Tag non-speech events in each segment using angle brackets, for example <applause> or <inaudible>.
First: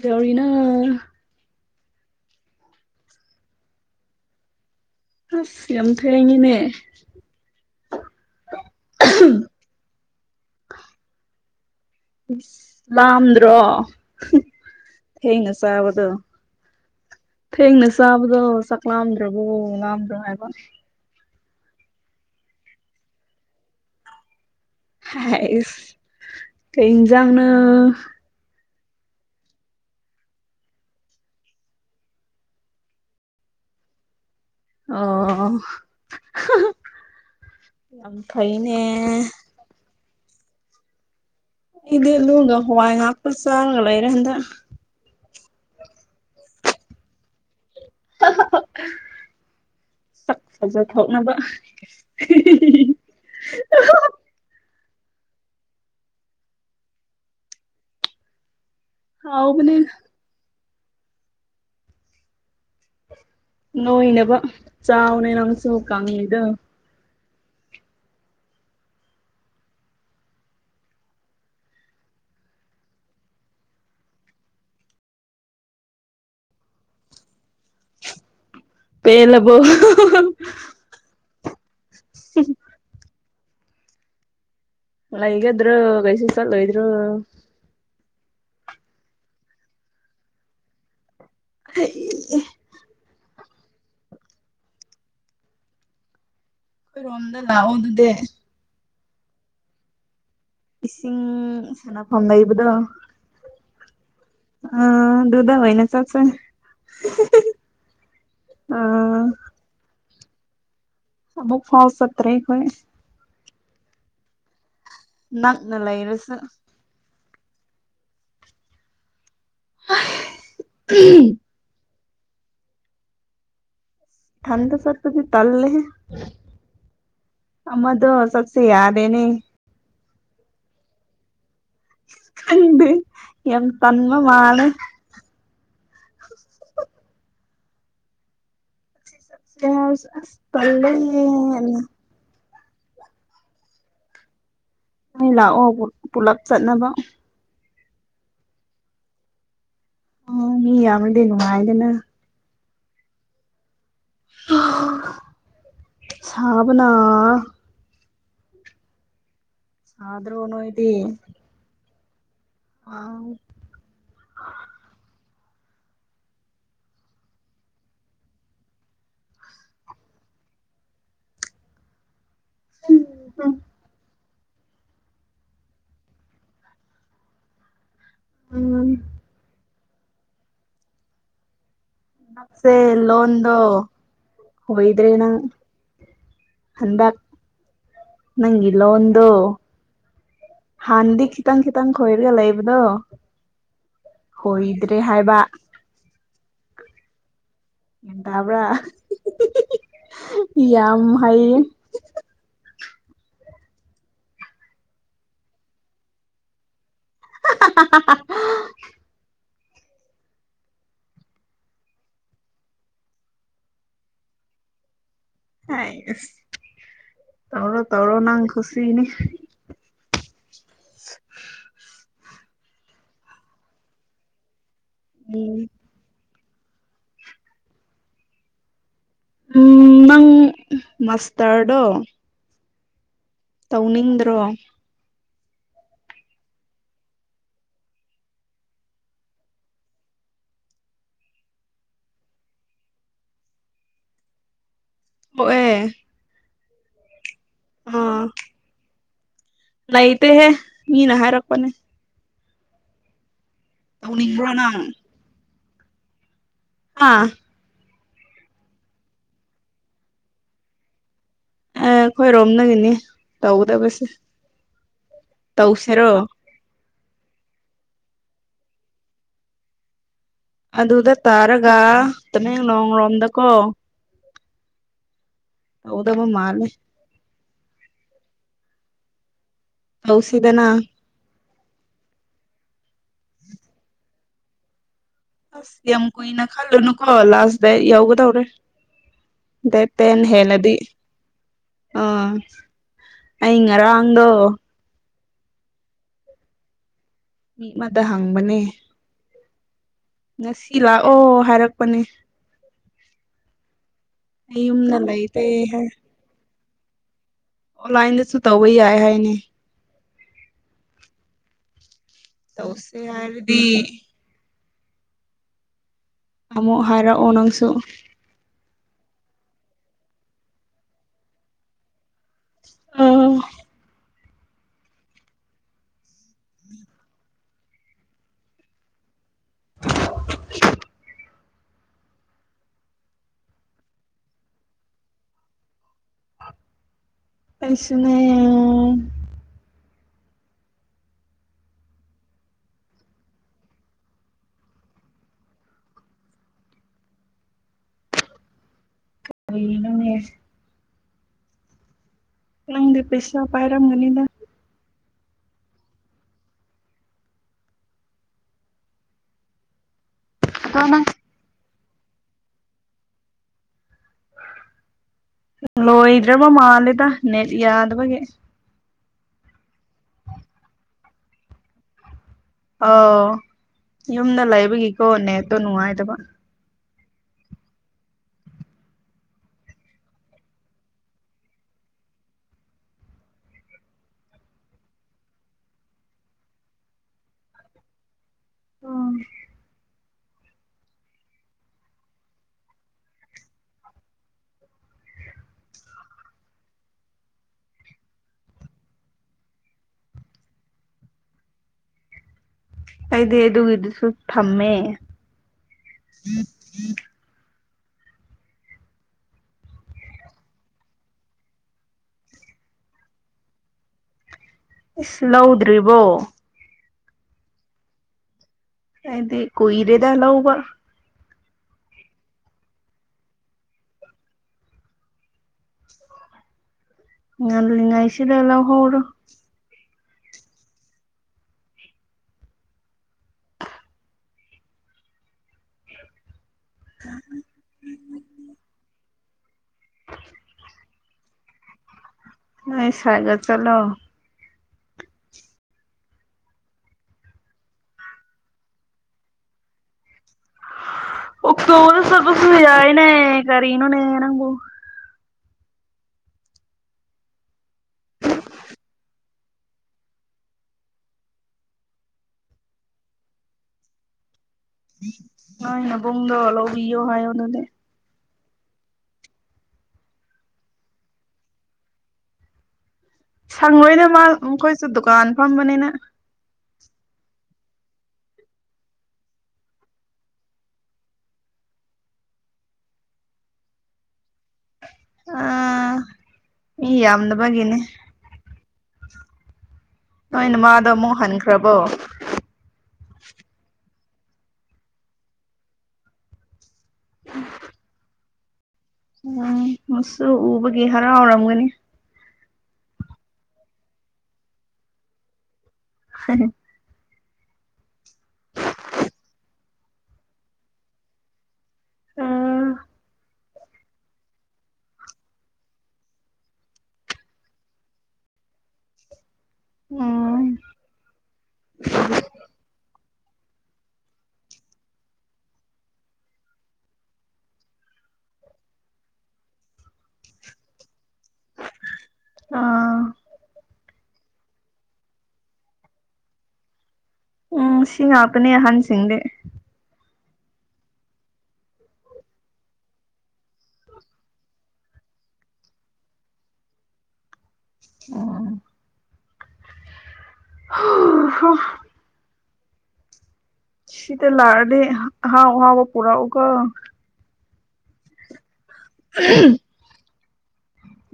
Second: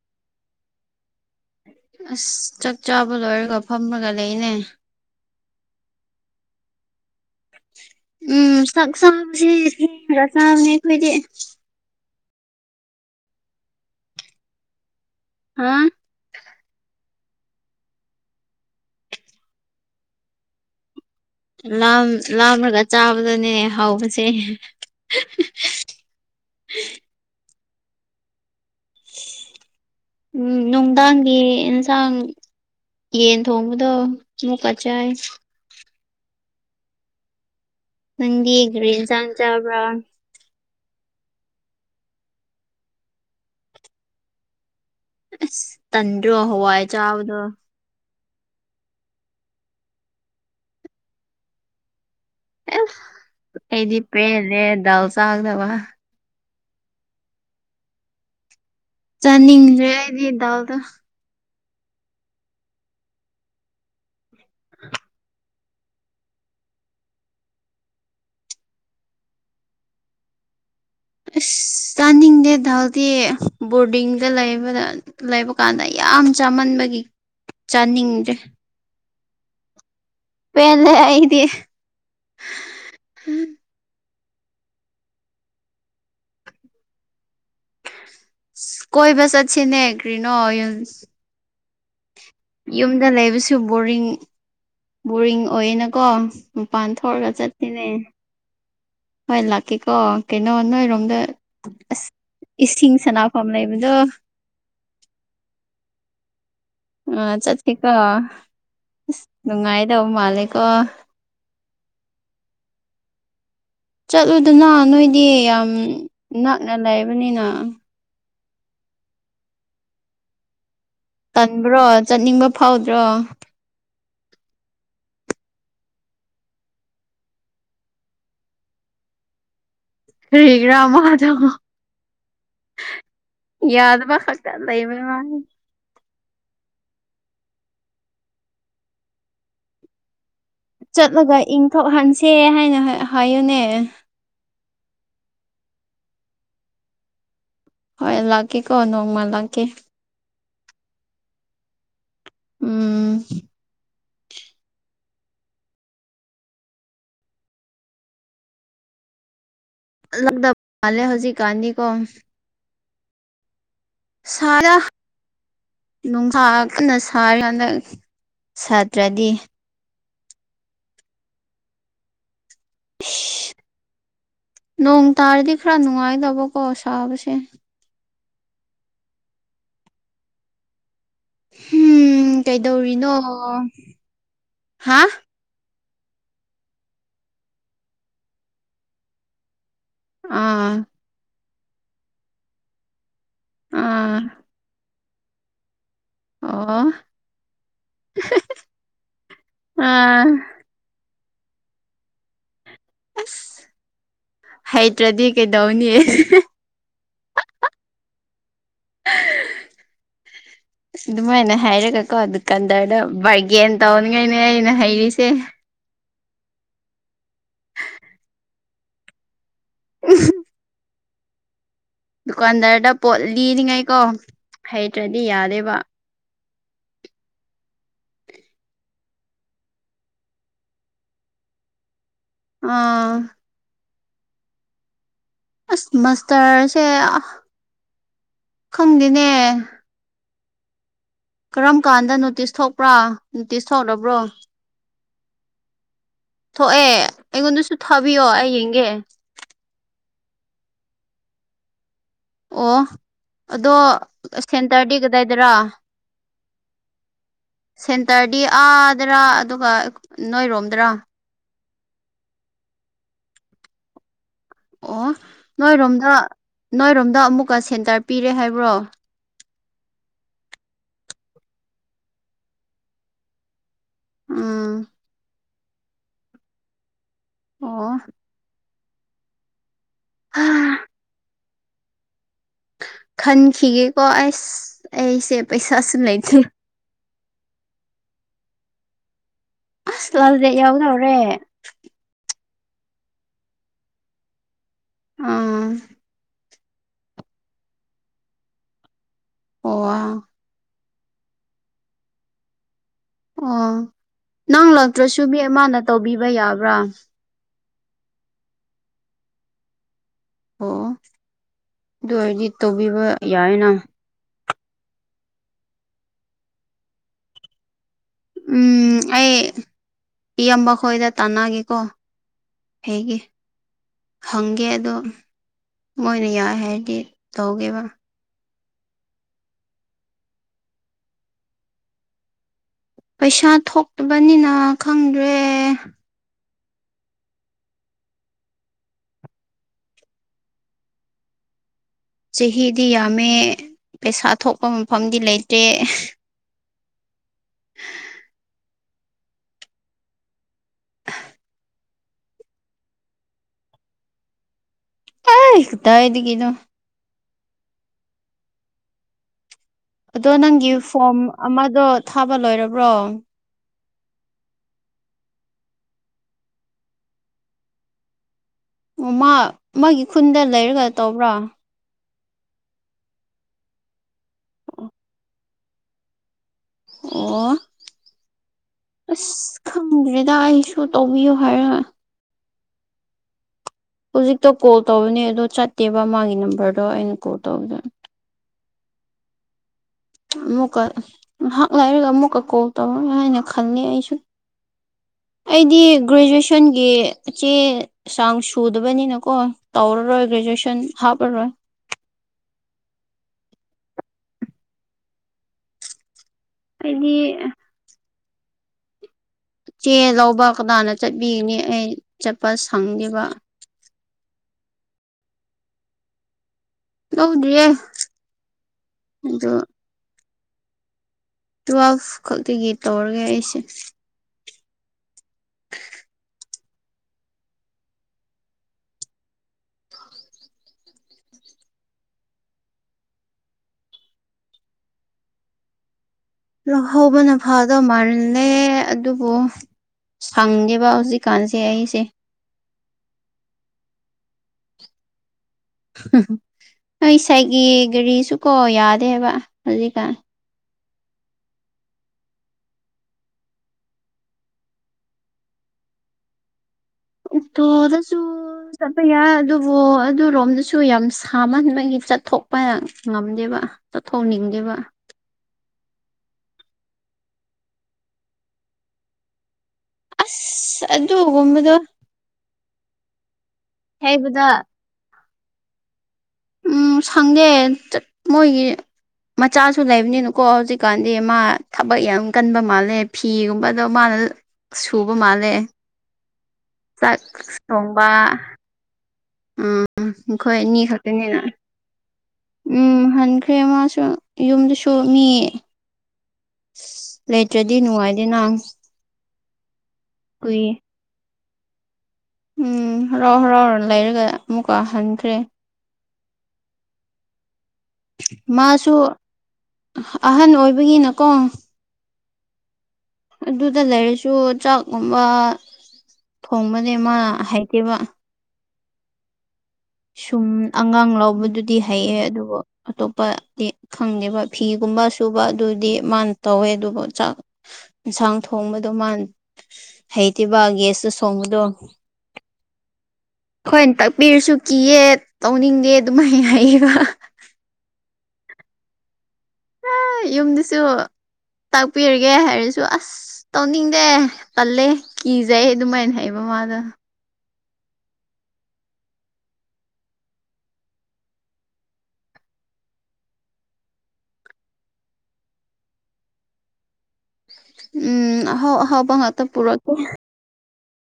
ꯀꯩꯗꯧꯔꯤꯅꯣ ꯑꯁ ꯆꯥꯛ ꯆꯥꯕ ꯂꯣꯏꯔꯒ ꯐꯝꯃꯒ ꯂꯩꯅꯦ ꯑꯁ ꯌꯥꯝ ꯊꯦꯡꯉꯤꯅꯦ ꯎꯝ <unintelligible> ꯑꯩꯈꯣꯏꯗꯤ ꯂꯥꯝꯗ꯭ꯔꯣ ꯊꯦꯡꯅ ꯍꯥ ꯆꯥꯕꯗꯣ ꯊꯦꯡꯅ ꯆꯥꯕꯗꯣ ꯆꯥꯛꯂꯥꯝꯗ꯭ꯔꯕꯣ ꯂꯥꯝꯗ꯭ꯔꯣ ꯍꯥꯏꯕ ꯂꯥꯝ ꯂꯥꯝꯔꯒ ꯆꯥꯕꯗꯨꯅꯦ ꯍꯥꯎꯕꯖꯦ ꯍꯥꯏꯁ ꯀꯩ ꯏꯟꯖꯥꯡꯅꯣ ꯎꯝ ꯅꯨꯡꯗꯥꯡꯒꯤ ꯑꯦꯟꯖꯥꯡ ꯌꯦꯟ ꯊꯣꯡꯕꯗꯣ ꯑꯃꯨꯛꯀ ꯆꯥꯏ ꯑꯣ ꯌꯥꯝ ꯐꯩꯅꯦ ꯇꯕ꯭ꯔꯥ ꯑꯩꯗꯤꯑꯂꯨꯒ ꯍꯋꯥꯏ ꯉꯥꯛꯇ ꯆꯥꯔꯒ ꯂꯩꯔꯦ ꯍꯟꯗꯛ ꯑꯁ ꯇꯟꯗ꯭ꯔꯣ ꯍꯋꯥꯏ ꯆꯥꯕꯗꯣ ꯍꯥ ꯍꯥ ꯍꯥ ꯁꯥꯛ ꯐꯖꯊꯣꯛꯅꯕ ꯍꯤ ꯍꯤ ꯍꯤ ꯑꯁ ꯑꯩꯗꯤ ꯄꯦꯜꯂꯦ ꯗꯥꯜ ꯆꯥꯒꯗꯕ ꯍꯥꯎꯕꯅꯦ ꯆꯥꯅꯤꯡꯗ꯭ꯔꯦ ꯑꯩꯗꯤ ꯗꯥꯜꯗꯣ ꯅꯣꯏꯅꯕ ꯆꯥꯎꯅꯦ ꯅꯪꯁꯨ ꯀꯥꯡꯉꯤꯗꯣ ꯑꯁ ꯆꯥꯅꯤꯡꯗꯦꯗꯥꯜꯗꯤ ꯕꯣꯔꯗꯤꯡꯗ ꯂꯩꯕꯗ ꯂꯩꯕ ꯀꯥꯟꯗ ꯌꯥꯝ ꯆꯥꯃꯟꯕꯒꯤ ꯆꯥꯅꯤꯡꯗ꯭ꯔꯦ ꯄꯦꯜꯂꯕꯣ ꯍꯥ ꯍꯥ ꯍꯥ ꯄꯦꯜꯂꯦ ꯑꯩꯗꯤ <unintelligible> ꯍꯝ ꯂꯩꯒꯗ꯭ꯔꯣ ꯀꯩꯁꯨ ꯆꯥꯠꯂꯣꯏꯗ꯭ꯔꯣ ꯀꯣꯏꯕ ꯆꯠꯁꯤꯅꯦ ꯀꯔꯤꯅꯣ ꯌꯨꯟꯁ ꯍꯩ ꯌꯨꯝꯗ ꯂꯩꯕꯁꯨ ꯕꯣꯔꯤꯡ ꯕꯣꯔꯤꯡ ꯑꯣꯏꯌꯦꯅꯀꯣ ꯃꯄꯥꯟ ꯊꯣꯛꯔꯒ ꯑꯩꯈꯣꯏꯔꯣꯝꯗ ꯂꯥꯛꯑꯣ ꯆꯠꯁꯤꯅꯦ ꯑꯗꯨꯗꯤ ꯍꯣꯏ ꯂꯥꯛꯀꯦꯀꯣ ꯀꯩꯅꯣ ꯅꯣꯏꯔꯣꯝꯗ ꯏꯁꯤꯡ ꯑꯁ ꯁꯥꯟꯅꯐꯝ ꯂꯩꯕꯗꯣ ꯏꯁꯤꯡ ꯁꯥꯅ ꯐꯝ ꯂꯩꯕꯗꯣ ꯑꯥ ꯑꯗꯨꯗ ꯑꯣꯏꯅ ꯆꯥꯠꯁꯦ ꯑꯥ ꯆꯠꯁꯤꯀꯣ ꯑ ꯑꯁ ꯅꯨꯡꯉꯥꯏꯗꯧ ꯃꯥꯂꯦꯀꯣ ꯑꯃꯨꯛꯐꯥꯎ ꯆꯠꯇ꯭ꯔꯤ ꯑꯩꯈꯣꯏ ꯆꯠꯂꯨꯗꯅ ꯅꯣꯏꯗꯤ ꯌꯥꯝ ꯅꯛꯅ ꯂꯩꯔꯁꯨ ꯅꯛꯅ ꯂꯩꯕꯅꯤꯅ ꯑꯍꯝ ꯇꯟꯕ꯭ꯔꯣ ꯆꯠꯅꯤꯡꯕ ꯐꯥꯎꯗ꯭ꯔꯣ ꯊꯥꯟꯗ ꯆꯠꯄꯗꯤ ꯇꯜꯂꯦꯍꯦ ꯑꯃꯗꯣ ꯆꯠꯁꯦ ꯌꯥꯗꯦꯅꯦ ꯀꯔꯤꯒꯤꯔ ꯃꯗꯣ ꯈꯪꯗꯦ ꯌꯥꯝ ꯇꯟꯕ ꯌꯥꯗ ꯈꯛꯇ ꯃꯥꯜꯂꯦ ꯂꯩꯕ ꯋꯥꯅꯤ <unintelligible> ꯆꯠꯂꯒ ꯏꯪꯊꯣꯛꯍꯟꯁꯦ ꯍꯥꯏꯅ ꯍꯥꯏꯌꯣꯅꯦ ꯅꯣꯏ ꯂꯥꯛꯑꯣ ꯄꯨ ꯄꯨꯂꯞ ꯆꯠꯅꯕ ꯍꯣꯏ ꯂꯥꯛꯀꯦꯀꯣ ꯅꯣꯡꯃ ꯂꯥꯛꯀꯦ ꯑꯣ ꯃꯤ ꯌꯥꯝꯃꯗꯤ ꯅꯨꯡꯉꯥꯏꯗꯅ ꯎꯝ ꯁꯥꯕꯅꯥ ꯁꯥꯗ꯭ꯔꯣ ꯂꯥꯛꯗꯞ ꯅꯣꯏꯗꯤ ꯃꯥꯜꯂꯦ ꯍꯧꯖꯤꯛ ꯀꯥꯟꯗꯤ ꯀꯣ <unintelligible> ꯁꯥꯏꯗ ꯅꯨꯡꯁꯥ ꯀꯟꯅ ꯁꯥꯔꯤ ꯍꯟꯗꯛ ꯁꯥꯇ꯭ꯔꯗꯤ ꯅꯣꯡ ꯇꯥꯔꯗꯤ ꯈꯔ ꯅꯨꯡꯉꯥꯏꯒꯗꯕꯀꯣ ꯁꯥꯕꯁꯦ ꯎꯝ ꯍꯨꯝ ꯁꯦ ꯂꯣꯟꯗꯣ ꯍꯥ ꯈꯣꯏꯗ꯭ꯔꯦ ꯅꯪ ꯍꯟꯗꯛ ꯅꯪꯒꯤ ꯂꯣꯟꯗꯣ ꯑꯥ ꯍꯥꯟꯅꯗꯤ ꯈꯤꯇꯪ ꯈꯤꯇꯪ ꯈꯣꯏꯔꯒ ꯂꯩꯕꯗꯣ ꯑꯥ ꯈꯣꯏ ꯗ꯭ꯔꯦ ꯍꯥꯏꯕ ꯑꯣ ꯒ꯭ꯌꯥꯟ ꯇꯥꯕ꯭ꯔꯥ ꯑꯥ ꯌꯥꯝ ꯍꯩꯌꯦ ꯑꯁ ꯍꯩꯇ꯭ꯔꯗꯤ ꯀꯩꯗꯧꯅꯤ <unintelligible> ꯑꯗꯨꯃꯥꯏꯅ ꯍꯥꯏꯔꯒꯀꯣ ꯗꯨꯀꯥꯟꯗꯔꯗ ꯕꯥꯔꯒꯦꯟ ꯇꯧꯅꯤꯡꯉꯥꯏꯅꯦ ꯑꯩꯅ ꯍꯩꯔꯤꯁꯦ ꯍꯥꯏꯁ ꯇꯧꯔꯣ ꯇꯧꯔꯣ ꯅꯪ ꯀꯨꯁꯤꯅꯤ <unintelligible> ꯗꯨꯀꯥꯟꯗꯥꯔꯗ ꯄꯣꯠ ꯂꯤꯔꯤꯉꯩꯀꯣ ꯍꯩꯇ꯭ꯔꯗꯤ ꯎꯝ ꯌꯥꯗꯦꯕ ꯎꯝ ꯅꯪ ꯃꯥꯁꯇꯔꯗꯣ ꯑꯥ ꯇꯧꯅꯤꯡꯗ꯭ꯔꯣ ꯑꯁ ꯃꯥꯁꯇꯔꯁꯦ ꯑꯥ ꯈꯪꯗꯦꯅꯦ ꯀꯔꯝ ꯀꯥꯟꯗ ꯅꯣꯇꯤꯁ ꯊꯣꯛꯄ꯭ꯔꯥ ꯅꯣꯇꯤꯁ ꯊꯣꯛꯂꯕ꯭ꯔꯣ ꯊꯣꯛꯑꯦ ꯊꯣꯛꯑꯦ ꯑꯩꯉꯣꯟꯗꯁꯨ ꯑꯥ ꯊꯥꯕꯤꯌꯣ ꯑꯩ ꯌꯦꯡꯒꯦ ꯂꯩꯇꯦꯍꯦ ꯃꯤꯅ ꯍꯥꯏꯔꯛꯄꯅꯦ ꯑꯣ ꯑꯗꯣ ꯇꯧꯅꯤꯡꯕ꯭ꯔꯣ ꯅꯪ ꯁꯦꯟꯇꯔꯗꯤ ꯀꯗꯥꯏꯗꯔꯥ ꯑꯥ ꯁꯦꯟꯇꯔꯗꯤ ꯑꯥꯗꯔꯥ ꯑꯗꯨꯒ ꯅꯣꯏꯔꯣꯝꯗꯔꯥ ꯑꯦ ꯑꯩꯈꯣꯏꯔꯣꯝꯗꯒꯤꯅꯤ ꯇꯧꯒꯗꯕꯁꯦ ꯑꯣ ꯇꯧꯁꯤꯔꯣ ꯅꯣꯏꯔꯣꯝꯗ ꯅꯣꯏꯔꯣꯝꯗ ꯑꯃꯨꯛꯀ ꯁꯦꯟꯇꯔ ꯄꯤꯔꯦ ꯍꯥꯏꯕ꯭ꯔꯣ ꯑꯗꯨꯗ ꯇꯥꯔꯒ ꯇꯃꯦꯡꯂꯣꯡꯔꯣꯝꯗꯀꯣ ꯎꯝ ꯍꯧꯒꯗꯕ ꯃꯥꯜꯂꯦ ꯑꯣ ꯇꯧꯁꯤꯗꯅꯥ ꯈꯟꯈꯤꯒꯦꯀꯣ ꯑꯩꯁ ꯑꯩꯁꯦ ꯑꯁ ꯄꯩꯁꯥꯁꯨ ꯌꯥꯝ ꯂꯩꯇꯦ ꯀꯨꯏꯅ ꯈꯜꯂꯨꯅꯨꯀꯣ ꯂꯥꯁ ꯗꯦꯠ ꯌꯧꯒꯗꯧꯔꯦ ꯗꯦꯠ ꯑꯁ ꯇꯦꯟ ꯂꯥꯁ ꯗꯦꯠ ꯍꯦꯜꯂꯗꯤ ꯌꯥꯎꯗꯧꯔꯦ ꯑꯥ ꯑꯩ ꯉꯔꯥꯡꯗꯣ ꯑꯥ ꯃꯤ ꯑꯃꯗ ꯍꯪꯕꯅꯦ ꯑꯣꯋꯥ ꯉꯁꯤ ꯂꯥꯛꯑꯣ ꯍꯥꯏꯔꯛꯄꯅꯦ ꯑꯣ ꯑꯩ ꯅꯪ ꯌꯨꯝꯗ ꯂꯛꯇ꯭ꯔꯁꯨ ꯃꯤ ꯂꯩꯇꯦ ꯑꯃꯥꯅ ꯍꯥꯏ ꯇꯧꯕꯤꯕ ꯌꯥꯕ꯭ꯔꯥ ꯑꯣꯟꯂꯥꯏꯟꯗꯁꯨ ꯇꯧꯕ ꯌꯥꯏ ꯍꯥꯏꯅꯦ ꯑꯣ ꯑꯗꯨ ꯑꯣꯏꯗꯤ ꯇꯧꯁꯦ ꯇꯧꯕꯤꯕ ꯍꯥꯏꯔꯗꯤ ꯌꯥꯏꯅ ꯑꯃꯨꯛ ꯍꯥꯏꯔꯛꯑꯣ ꯅꯪꯁꯨ ꯎꯝ ꯑꯩ ꯏꯌꯥꯝꯕ ꯈꯣꯏꯗ ꯇꯥꯟꯅꯒꯦꯀꯣ ꯍꯦꯡꯒꯤ ꯑꯥ ꯍꯪꯒꯦ ꯑꯗꯣ ꯃꯣꯏꯅ ꯌꯥꯏ ꯍꯥꯏꯔꯗꯤ ꯇꯧꯒꯦꯕ <inaudible> ꯄꯩꯁꯥ ꯊꯣꯛꯇꯕꯅꯤꯅ ꯈꯪꯗ꯭ꯔꯦ ꯑꯩꯁꯨꯅꯦ ꯆꯍꯤꯗꯤ ꯌꯥꯝꯃꯦ ꯄꯩꯁꯥ ꯊꯣꯛꯄ ꯃꯐꯝꯗꯤ ꯂꯩꯇ꯭ꯔꯦ <unintelligible> <unintelligible> ꯍꯪꯗꯤ ꯄꯩꯁꯥ ꯄꯥꯏꯔꯝꯒꯅꯤꯗ ꯑꯥꯏ ꯀꯗꯥꯏꯗꯒꯤꯅꯣ ꯑꯗꯣ ꯅꯪꯒꯤ ꯑꯗꯣ ꯅꯪ ꯐꯣꯝ ꯑꯃꯗꯣ ꯊꯥꯕ ꯂꯣꯏꯔꯕ꯭ꯔꯣ ꯂꯣꯏꯗ꯭ꯔꯕ ꯃꯥꯜꯂꯦꯗ ꯅꯦꯠ ꯌꯥꯗꯕꯒꯤ ꯑꯣ ꯃꯥ ꯃꯥꯒꯤ ꯈꯨꯟꯗ ꯂꯩꯔꯒ ꯇꯧꯕ꯭ꯔꯥ ꯑꯥꯎ ꯌꯨꯝꯗ ꯂꯩꯕꯒꯤꯀꯣ ꯅꯦꯠꯇꯣ ꯅꯨꯡꯉꯥꯏꯗꯕ ꯑꯣ ꯑꯁ ꯈꯪꯗ꯭ꯔꯤꯗ ꯑꯩꯁꯨ ꯇꯧꯕꯤꯌꯨ ꯍꯥꯏꯔꯒ ꯍꯧꯖꯤꯛꯇꯣ ꯀꯣꯜ ꯇꯧꯕꯅꯦ ꯑꯗꯣ ꯆꯠꯇꯦꯕ ꯃꯥꯒꯤ ꯅꯝꯕꯔꯗꯣ ꯑꯩꯅ ꯀꯣꯜ ꯇꯧꯕꯗ ꯎꯝ ꯑꯃꯨꯛꯀ ꯉꯥꯏꯍꯥꯛ ꯉꯥꯏꯔꯒ ꯑꯃꯨꯛꯀ ꯀꯣꯜ ꯇꯧꯔꯒꯦ ꯍꯥꯏꯅ ꯈꯂꯦ ꯑꯩꯁꯨ ꯑꯩꯗꯤ ꯒ꯭ꯔꯦꯖꯨꯑꯦꯁꯟꯒꯤ ꯆꯦ ꯆꯥꯡ ꯁꯨꯗꯕꯅꯤꯅꯀꯣ ꯇꯧꯔꯔꯣꯏ ꯒ꯭ꯔꯦꯖꯨꯑꯦꯁꯟ ꯍꯥꯞꯂꯔꯣꯏ ꯑꯩꯗꯤ ꯑꯗꯨꯒꯤꯗꯨꯁꯨ ꯊꯝꯃꯦ ꯑꯩꯗꯤ ꯆꯦ ꯂꯧꯕ ꯀꯗꯥꯅ ꯆꯠꯕꯤꯅꯤ ꯑꯩ ꯆꯠꯄ ꯁꯪꯗꯦꯕ ꯏꯁ ꯂꯧꯗ꯭ꯔꯤꯕꯣ ꯂꯧꯗ꯭ꯔꯤꯌꯦ ꯑꯩꯗꯤ ꯑꯗꯣ ꯀꯨꯏꯔꯦꯗꯥ ꯂꯧꯕ ꯇꯨꯌꯦꯜꯐ ꯈꯛꯇꯒꯤ ꯇꯧꯔꯒꯦ ꯑꯩꯁꯦ ꯉꯜꯂꯤꯉꯩꯁꯤꯗ ꯂꯧꯍꯧꯔꯣ ꯂꯧꯍꯧꯕꯅ ꯐꯥꯗꯧ ꯃꯥꯜꯂꯦ ꯑꯗꯨꯕꯨ ꯁꯪꯗꯦꯕ ꯍꯧꯖꯤꯛꯀꯥꯟꯁꯦ ꯑꯩꯁꯦ ꯅꯣꯏ ꯁꯔꯒ ꯆꯠꯂꯣ ꯍꯣꯏ ꯁꯥꯏꯒꯤ ꯒꯥꯔꯤꯁꯨ ꯀꯣ ꯌꯥꯗꯦ ꯍꯥꯏꯕ ꯍꯧꯖꯤꯛꯀꯥꯟ ꯑꯣꯛꯇꯣꯗ ꯆꯠꯂꯁꯨ ꯌꯥꯏꯅꯦ ꯀꯔꯤꯅꯣꯅꯦ ꯅꯪꯕꯨ ꯑꯣꯛꯇꯣꯗꯁꯨ ꯆꯠꯄ ꯌꯥꯏ ꯑꯗꯨꯕꯨ ꯑꯗꯨꯔꯣꯝꯗꯁꯨ ꯌꯥꯝ ꯁꯥꯃꯟꯕꯒꯤ ꯆꯠꯊꯣꯛꯄ ꯉꯝꯗꯦꯕ ꯆꯠꯊꯣꯛꯅꯤꯡꯗꯦꯕ ꯅꯣꯏ ꯅꯕꯨꯡꯗꯣ ꯂꯧꯕꯤꯌꯣ ꯍꯥꯏꯌꯣꯗꯨꯗꯤ ꯑꯁ ꯑꯗꯨ ꯒꯨꯝꯕꯗꯣ ꯁꯉꯣꯏꯗ ꯃꯥ ꯍꯥꯏꯕꯗ ꯃꯈꯣꯏꯁꯨ ꯗꯨꯀꯥꯟ ꯐꯝꯕꯅꯤꯅ ꯎꯝ ꯁꯪꯗꯦ ꯃꯣꯏꯒꯤ ꯃꯆꯥꯁꯨ ꯂꯩꯕꯅꯤꯅꯀꯣ ꯍꯧꯖꯤꯛꯀꯥꯟꯗꯤ ꯃꯥ ꯊꯕꯛ ꯌꯥꯝ ꯀꯟꯕ ꯃꯥꯜꯂꯦ ꯐꯤꯒꯨꯝꯕꯗꯣ ꯃꯥꯅ ꯁꯨꯕ ꯃꯥꯜꯂꯦ ꯑꯥ ꯃꯤ ꯆꯥꯛ ꯌꯥꯝꯗꯕꯒꯤꯅꯦ ꯁꯣꯡꯕ ꯎꯝ ꯎꯝ ꯅꯣꯏ ꯈꯣꯏꯅꯤ ꯅꯃꯥꯗꯣ ꯑꯃꯨꯛ ꯈꯛꯇꯅꯤꯅ ꯍꯟꯈ꯭ꯔꯕꯣ ꯎꯝ ꯍꯟꯈ꯭ꯔꯦ ꯃꯥꯁꯨ ꯌꯨꯝꯗꯁꯨ ꯃꯤ ꯂꯩꯇ꯭ꯔꯗꯤ ꯅꯨꯡꯉꯥꯏꯗꯦꯅ ꯎꯝ ꯃꯁꯨ ꯀꯨꯏ ꯎꯕꯒꯤ ꯍꯔꯥꯎꯔꯝꯒꯅꯤ ꯎꯝ ꯍꯔꯥꯎ ꯍꯔꯥꯎꯔ ꯂꯩꯔꯒ ꯑꯃꯨꯛꯀ ꯍꯟꯈ꯭ꯔꯦ <unintelligible> ꯃꯥꯁꯨ ꯑꯍꯟ ꯑꯣꯏꯕꯒꯤꯅꯀꯣ ꯑꯥ ꯑꯗꯨꯗ ꯂꯩꯔꯁꯨ ꯆꯥꯛꯀꯨꯝꯕ ꯊꯣꯡꯕꯅꯦ ꯃꯥ ꯍꯥꯏꯇꯦꯕ ꯎꯝ ꯁꯨꯝ ꯑꯉꯥꯡ ꯂꯧꯕꯗꯨꯗꯤ ꯍꯩꯌꯦ ꯑꯗꯨꯕꯨ ꯑꯇꯣꯞꯄꯗꯤ ꯈꯪꯗꯦꯕ ꯐꯤꯒꯨꯝꯕ ꯁꯨꯕ ꯑꯗꯨꯗꯤ ꯃꯥꯅ ꯇꯧꯋꯦ ꯑꯗꯨꯕꯨ ꯆꯥꯛ ꯌꯦꯟꯁꯥꯡ ꯊꯣꯡꯕꯗꯣ ꯃꯥ ꯍꯩꯇꯕ ꯒꯦꯌꯥꯁꯇꯨ ꯁꯣꯡꯕꯗꯣ ꯑꯥ ꯈꯣꯏꯅ ꯇꯥꯛꯄꯤꯔꯁꯨ ꯀꯤꯌꯦ ꯇꯧꯅꯤꯡꯗꯦ ꯑꯗꯨꯃꯥꯏꯅ ꯍꯥꯏꯌꯦꯕ ꯎꯝ ꯁꯤ ꯉꯥꯛꯄꯅꯦ ꯑꯍꯟꯁꯤꯡꯗꯤ ꯍꯥ ꯌꯨꯝꯗꯁꯨ ꯇꯥꯛꯄꯤꯔꯒꯦ ꯍꯥꯏꯔꯁꯨ ꯑꯁ ꯑꯁ ꯇꯧꯅꯤꯡꯗꯦ ꯄꯜꯂꯦ ꯀꯤꯖꯩ ꯑꯗꯨꯃꯥꯏꯅ ꯍꯥꯏꯕ ꯃꯥꯗꯣ ꯎꯝ <unintelligible> ꯁꯤꯇ ꯂꯥꯛꯑꯗꯤ ꯑꯍꯥꯎ ꯑꯍꯥꯎꯕ ꯄꯨꯔꯛꯎ ꯀꯣ ꯎꯝ ꯑꯍꯥꯎ ꯑꯍꯥꯎꯕ ꯉꯥꯠꯇ ꯄꯨꯔꯛꯀꯦ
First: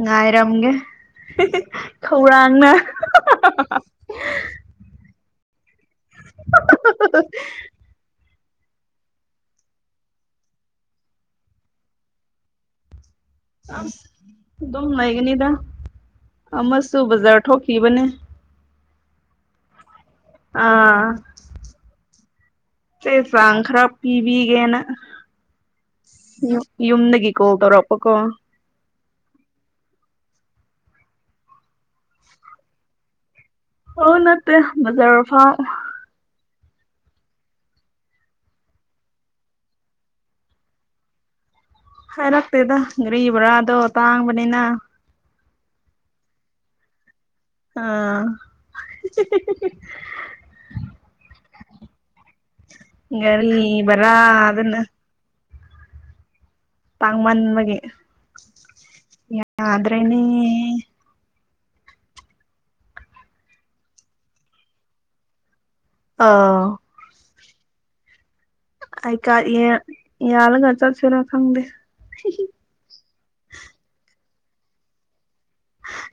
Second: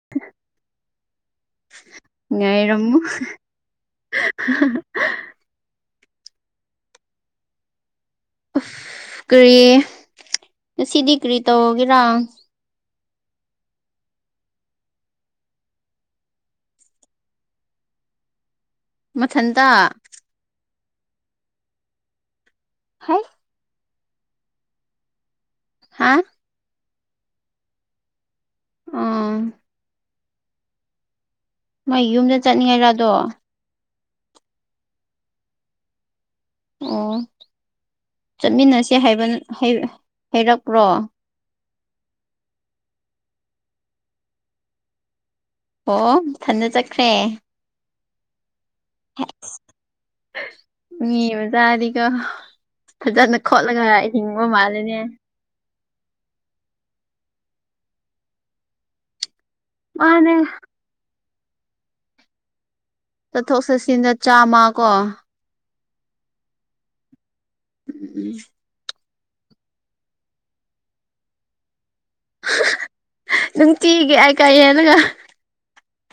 ꯉꯥꯏꯔꯝꯒꯦ ꯈꯧꯔꯥꯡꯅ ꯉꯥꯏꯔꯝꯃꯨ <inaudible> <unintelligible> ꯎꯐ ꯀꯔꯤ ꯉꯁꯤꯗꯤ ꯀꯔꯤ ꯇꯧꯒꯦꯔꯥ ꯑꯗꯨꯝ ꯂꯩꯒꯅꯤꯗ ꯑꯃꯁꯨ ꯕꯖꯥꯔ ꯊꯣꯛꯈꯤꯕꯅꯦ ꯃꯊꯟꯇ ꯑꯥ ꯆꯦ ꯍꯩ ꯆꯥꯕ ꯈꯔꯥ ꯄꯤꯕꯤꯒꯦꯅ ꯍꯥ ꯌꯨꯝ ꯌꯨꯝꯗꯒꯤ ꯀꯣꯜ ꯇꯧꯔꯛꯄꯀꯣ ꯑꯥ ꯃꯥꯏ ꯌꯨꯝꯗ ꯆꯠꯅꯤꯡꯉꯥꯏꯔꯗꯣ ꯍꯣ ꯅꯠꯇꯦ ꯃꯖꯔ ꯐꯥꯎ ꯑꯣ ꯆꯠꯃꯤꯟꯅꯁꯦ ꯍꯥꯏꯕ ꯍꯥꯏꯔꯛꯄ꯭ꯔꯣ ꯍꯥꯏꯔꯛꯇꯦꯗ ꯒꯔꯤ ꯕ꯭ꯔꯥꯗꯣ ꯇꯥꯡꯕꯅꯤꯅ ꯑꯣ ꯃꯊꯟꯗ ꯆꯠꯈ꯭ꯔꯦ ꯑꯥ ꯃꯤ ꯃꯆꯥꯗꯤꯀꯣ ꯐꯖꯅ ꯒꯥꯔꯤ ꯈꯣꯠꯂꯒ ꯍꯤꯡꯕ ꯕꯔꯥꯗꯨꯅ ꯃꯥꯜꯂꯦꯅꯦ ꯇꯥꯡ ꯃꯟꯕꯒꯤ ꯌꯥꯗ꯭ꯔꯦꯅꯦ ꯃꯥꯅꯦ ꯆꯠꯊꯣꯛ ꯆꯠꯁꯤꯟꯗ ꯆꯥꯝꯃ ꯀꯣ ꯑꯥꯎ ꯎꯝ꯫ ꯑꯥꯏ ꯀꯥꯔꯗ ꯌꯥꯜ ꯌꯥꯜꯂꯒ ꯆꯠꯁꯦꯔ ꯈꯪꯗꯦ ꯅꯨꯡꯇꯤꯒꯤ ꯑꯥꯏ ꯀꯥꯔꯗ ꯌꯥꯜꯂꯒ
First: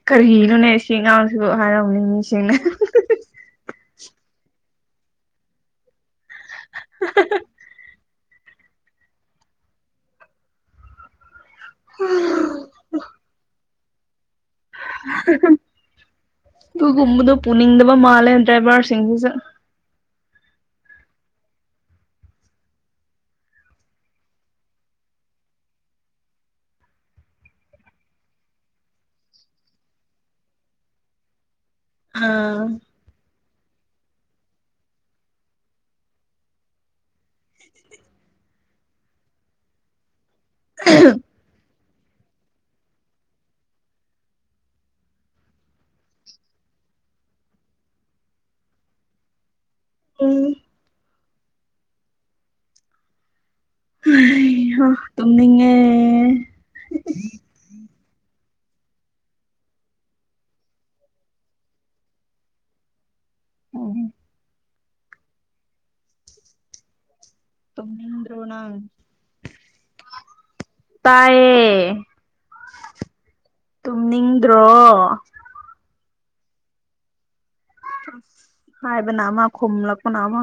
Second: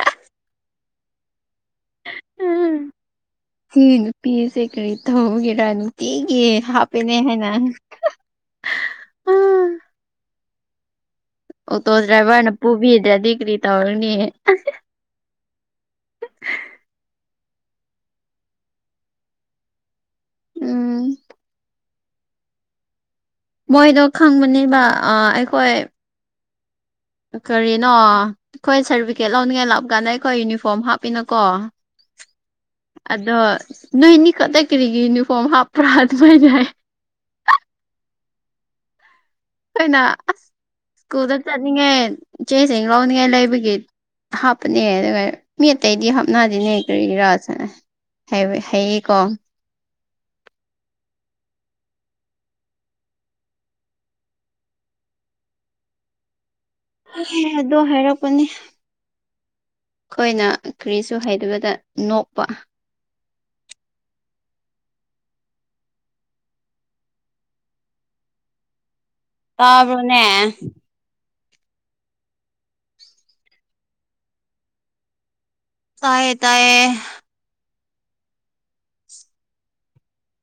ꯀꯔꯤꯅꯣꯅꯦ ꯁꯤ ꯑꯉꯥꯡꯁꯤꯕꯨ ꯍꯥꯏꯔꯝꯒꯅꯤ ꯃꯤꯁꯤꯡꯅ ꯎꯝ ꯁꯤ ꯅꯨꯄꯤꯁꯦ ꯀꯔꯤ ꯇꯧꯒꯦꯔꯥ ꯅꯨꯡꯇꯤꯒꯤ ꯍꯥꯞꯄꯦꯅꯦ ꯍꯥꯏꯅ ꯑꯣꯇꯣ ꯗ꯭ꯔꯥꯏꯚꯔꯅ ꯄꯨꯕꯤꯗ꯭ꯔꯥꯗꯤ ꯀꯔꯤ ꯇꯧꯔꯅꯤ ꯑꯁ ꯑꯗꯨꯒꯨꯝꯕꯗꯣ ꯄꯨꯅꯤꯡꯗꯕ ꯃꯥꯜꯂꯦ ꯗ꯭ꯔꯥꯏꯚꯔꯁꯤꯡꯁꯤꯁꯨ ꯎꯝ꯫ ꯃꯣꯏꯗꯣ ꯈꯪꯕꯅꯦꯕ ꯑꯥ ꯑꯩꯈꯣꯏ ꯀꯔꯤꯅꯣ ꯑꯩꯈꯣꯏ ꯁꯥꯔꯇꯤꯐꯤꯀꯦꯠ ꯂꯧꯅꯤꯡꯉꯥꯏ ꯂꯥꯞꯄꯀꯥꯟꯗ ꯑꯩꯈꯣꯏ ꯌꯨꯅꯤꯐꯣꯔꯝ ꯍꯥꯞꯄꯤꯅꯀꯣ ꯑꯥ ꯑꯗꯣ ꯅꯣꯏꯅꯤ ꯈꯨꯛꯇ ꯀꯔꯤꯒꯤ ꯌꯨꯅꯤꯐꯣꯔꯝ ꯍꯥꯞꯄ꯭ꯔꯥ ꯑꯗꯨꯃꯥꯏꯅ ꯍꯥꯏ ꯑꯩꯅ ꯑꯁ ꯁ꯭ꯀꯨꯜꯗ ꯆꯠꯅꯤꯡꯉꯦ ꯏꯆꯦ ꯆꯦꯡ ꯂꯧꯅꯤꯡꯉꯥꯏ ꯂꯩꯕꯒꯤ ꯍꯥꯞꯄꯅꯦ ꯑꯗꯨꯒ ꯃꯤ ꯑꯇꯩꯗꯤ ꯍꯥꯞꯅꯗꯅꯦ ꯀꯔꯤ ꯔꯥꯥꯁ ꯁꯥꯏꯅ ꯍꯥꯏꯕꯩ ꯍꯥꯏꯌꯦꯀꯣ ꯎꯝ ꯍꯩꯍꯥ ꯇꯨꯝꯅꯤꯡꯉꯦ ꯍꯥꯏꯌꯦ ꯑꯗꯣ ꯍꯥꯏꯔꯛꯄꯅꯤ ꯑꯩꯈꯣꯏꯅ ꯀꯔꯤꯁꯨ ꯍꯩꯗꯕꯗ ꯅꯣꯛꯄ ꯇꯨꯝꯅꯤꯡꯗ ꯁꯨ ꯅꯪ ꯇꯥꯕ꯭ꯔꫭꯅꯦ ꯇꯥꯏꯌꯦ ꯇꯨꯝꯅꯤꯡꯗ꯭ꯔꯣ ꯇꯥꯏꯌꯦ ꯇꯥꯏꯌꯦ ꯑꯁ ꯍꯥꯏꯕꯅꯥ ꯑꯃꯥ ꯈꯨꯝꯂꯥꯛꯄꯅ ꯑꯃꯥ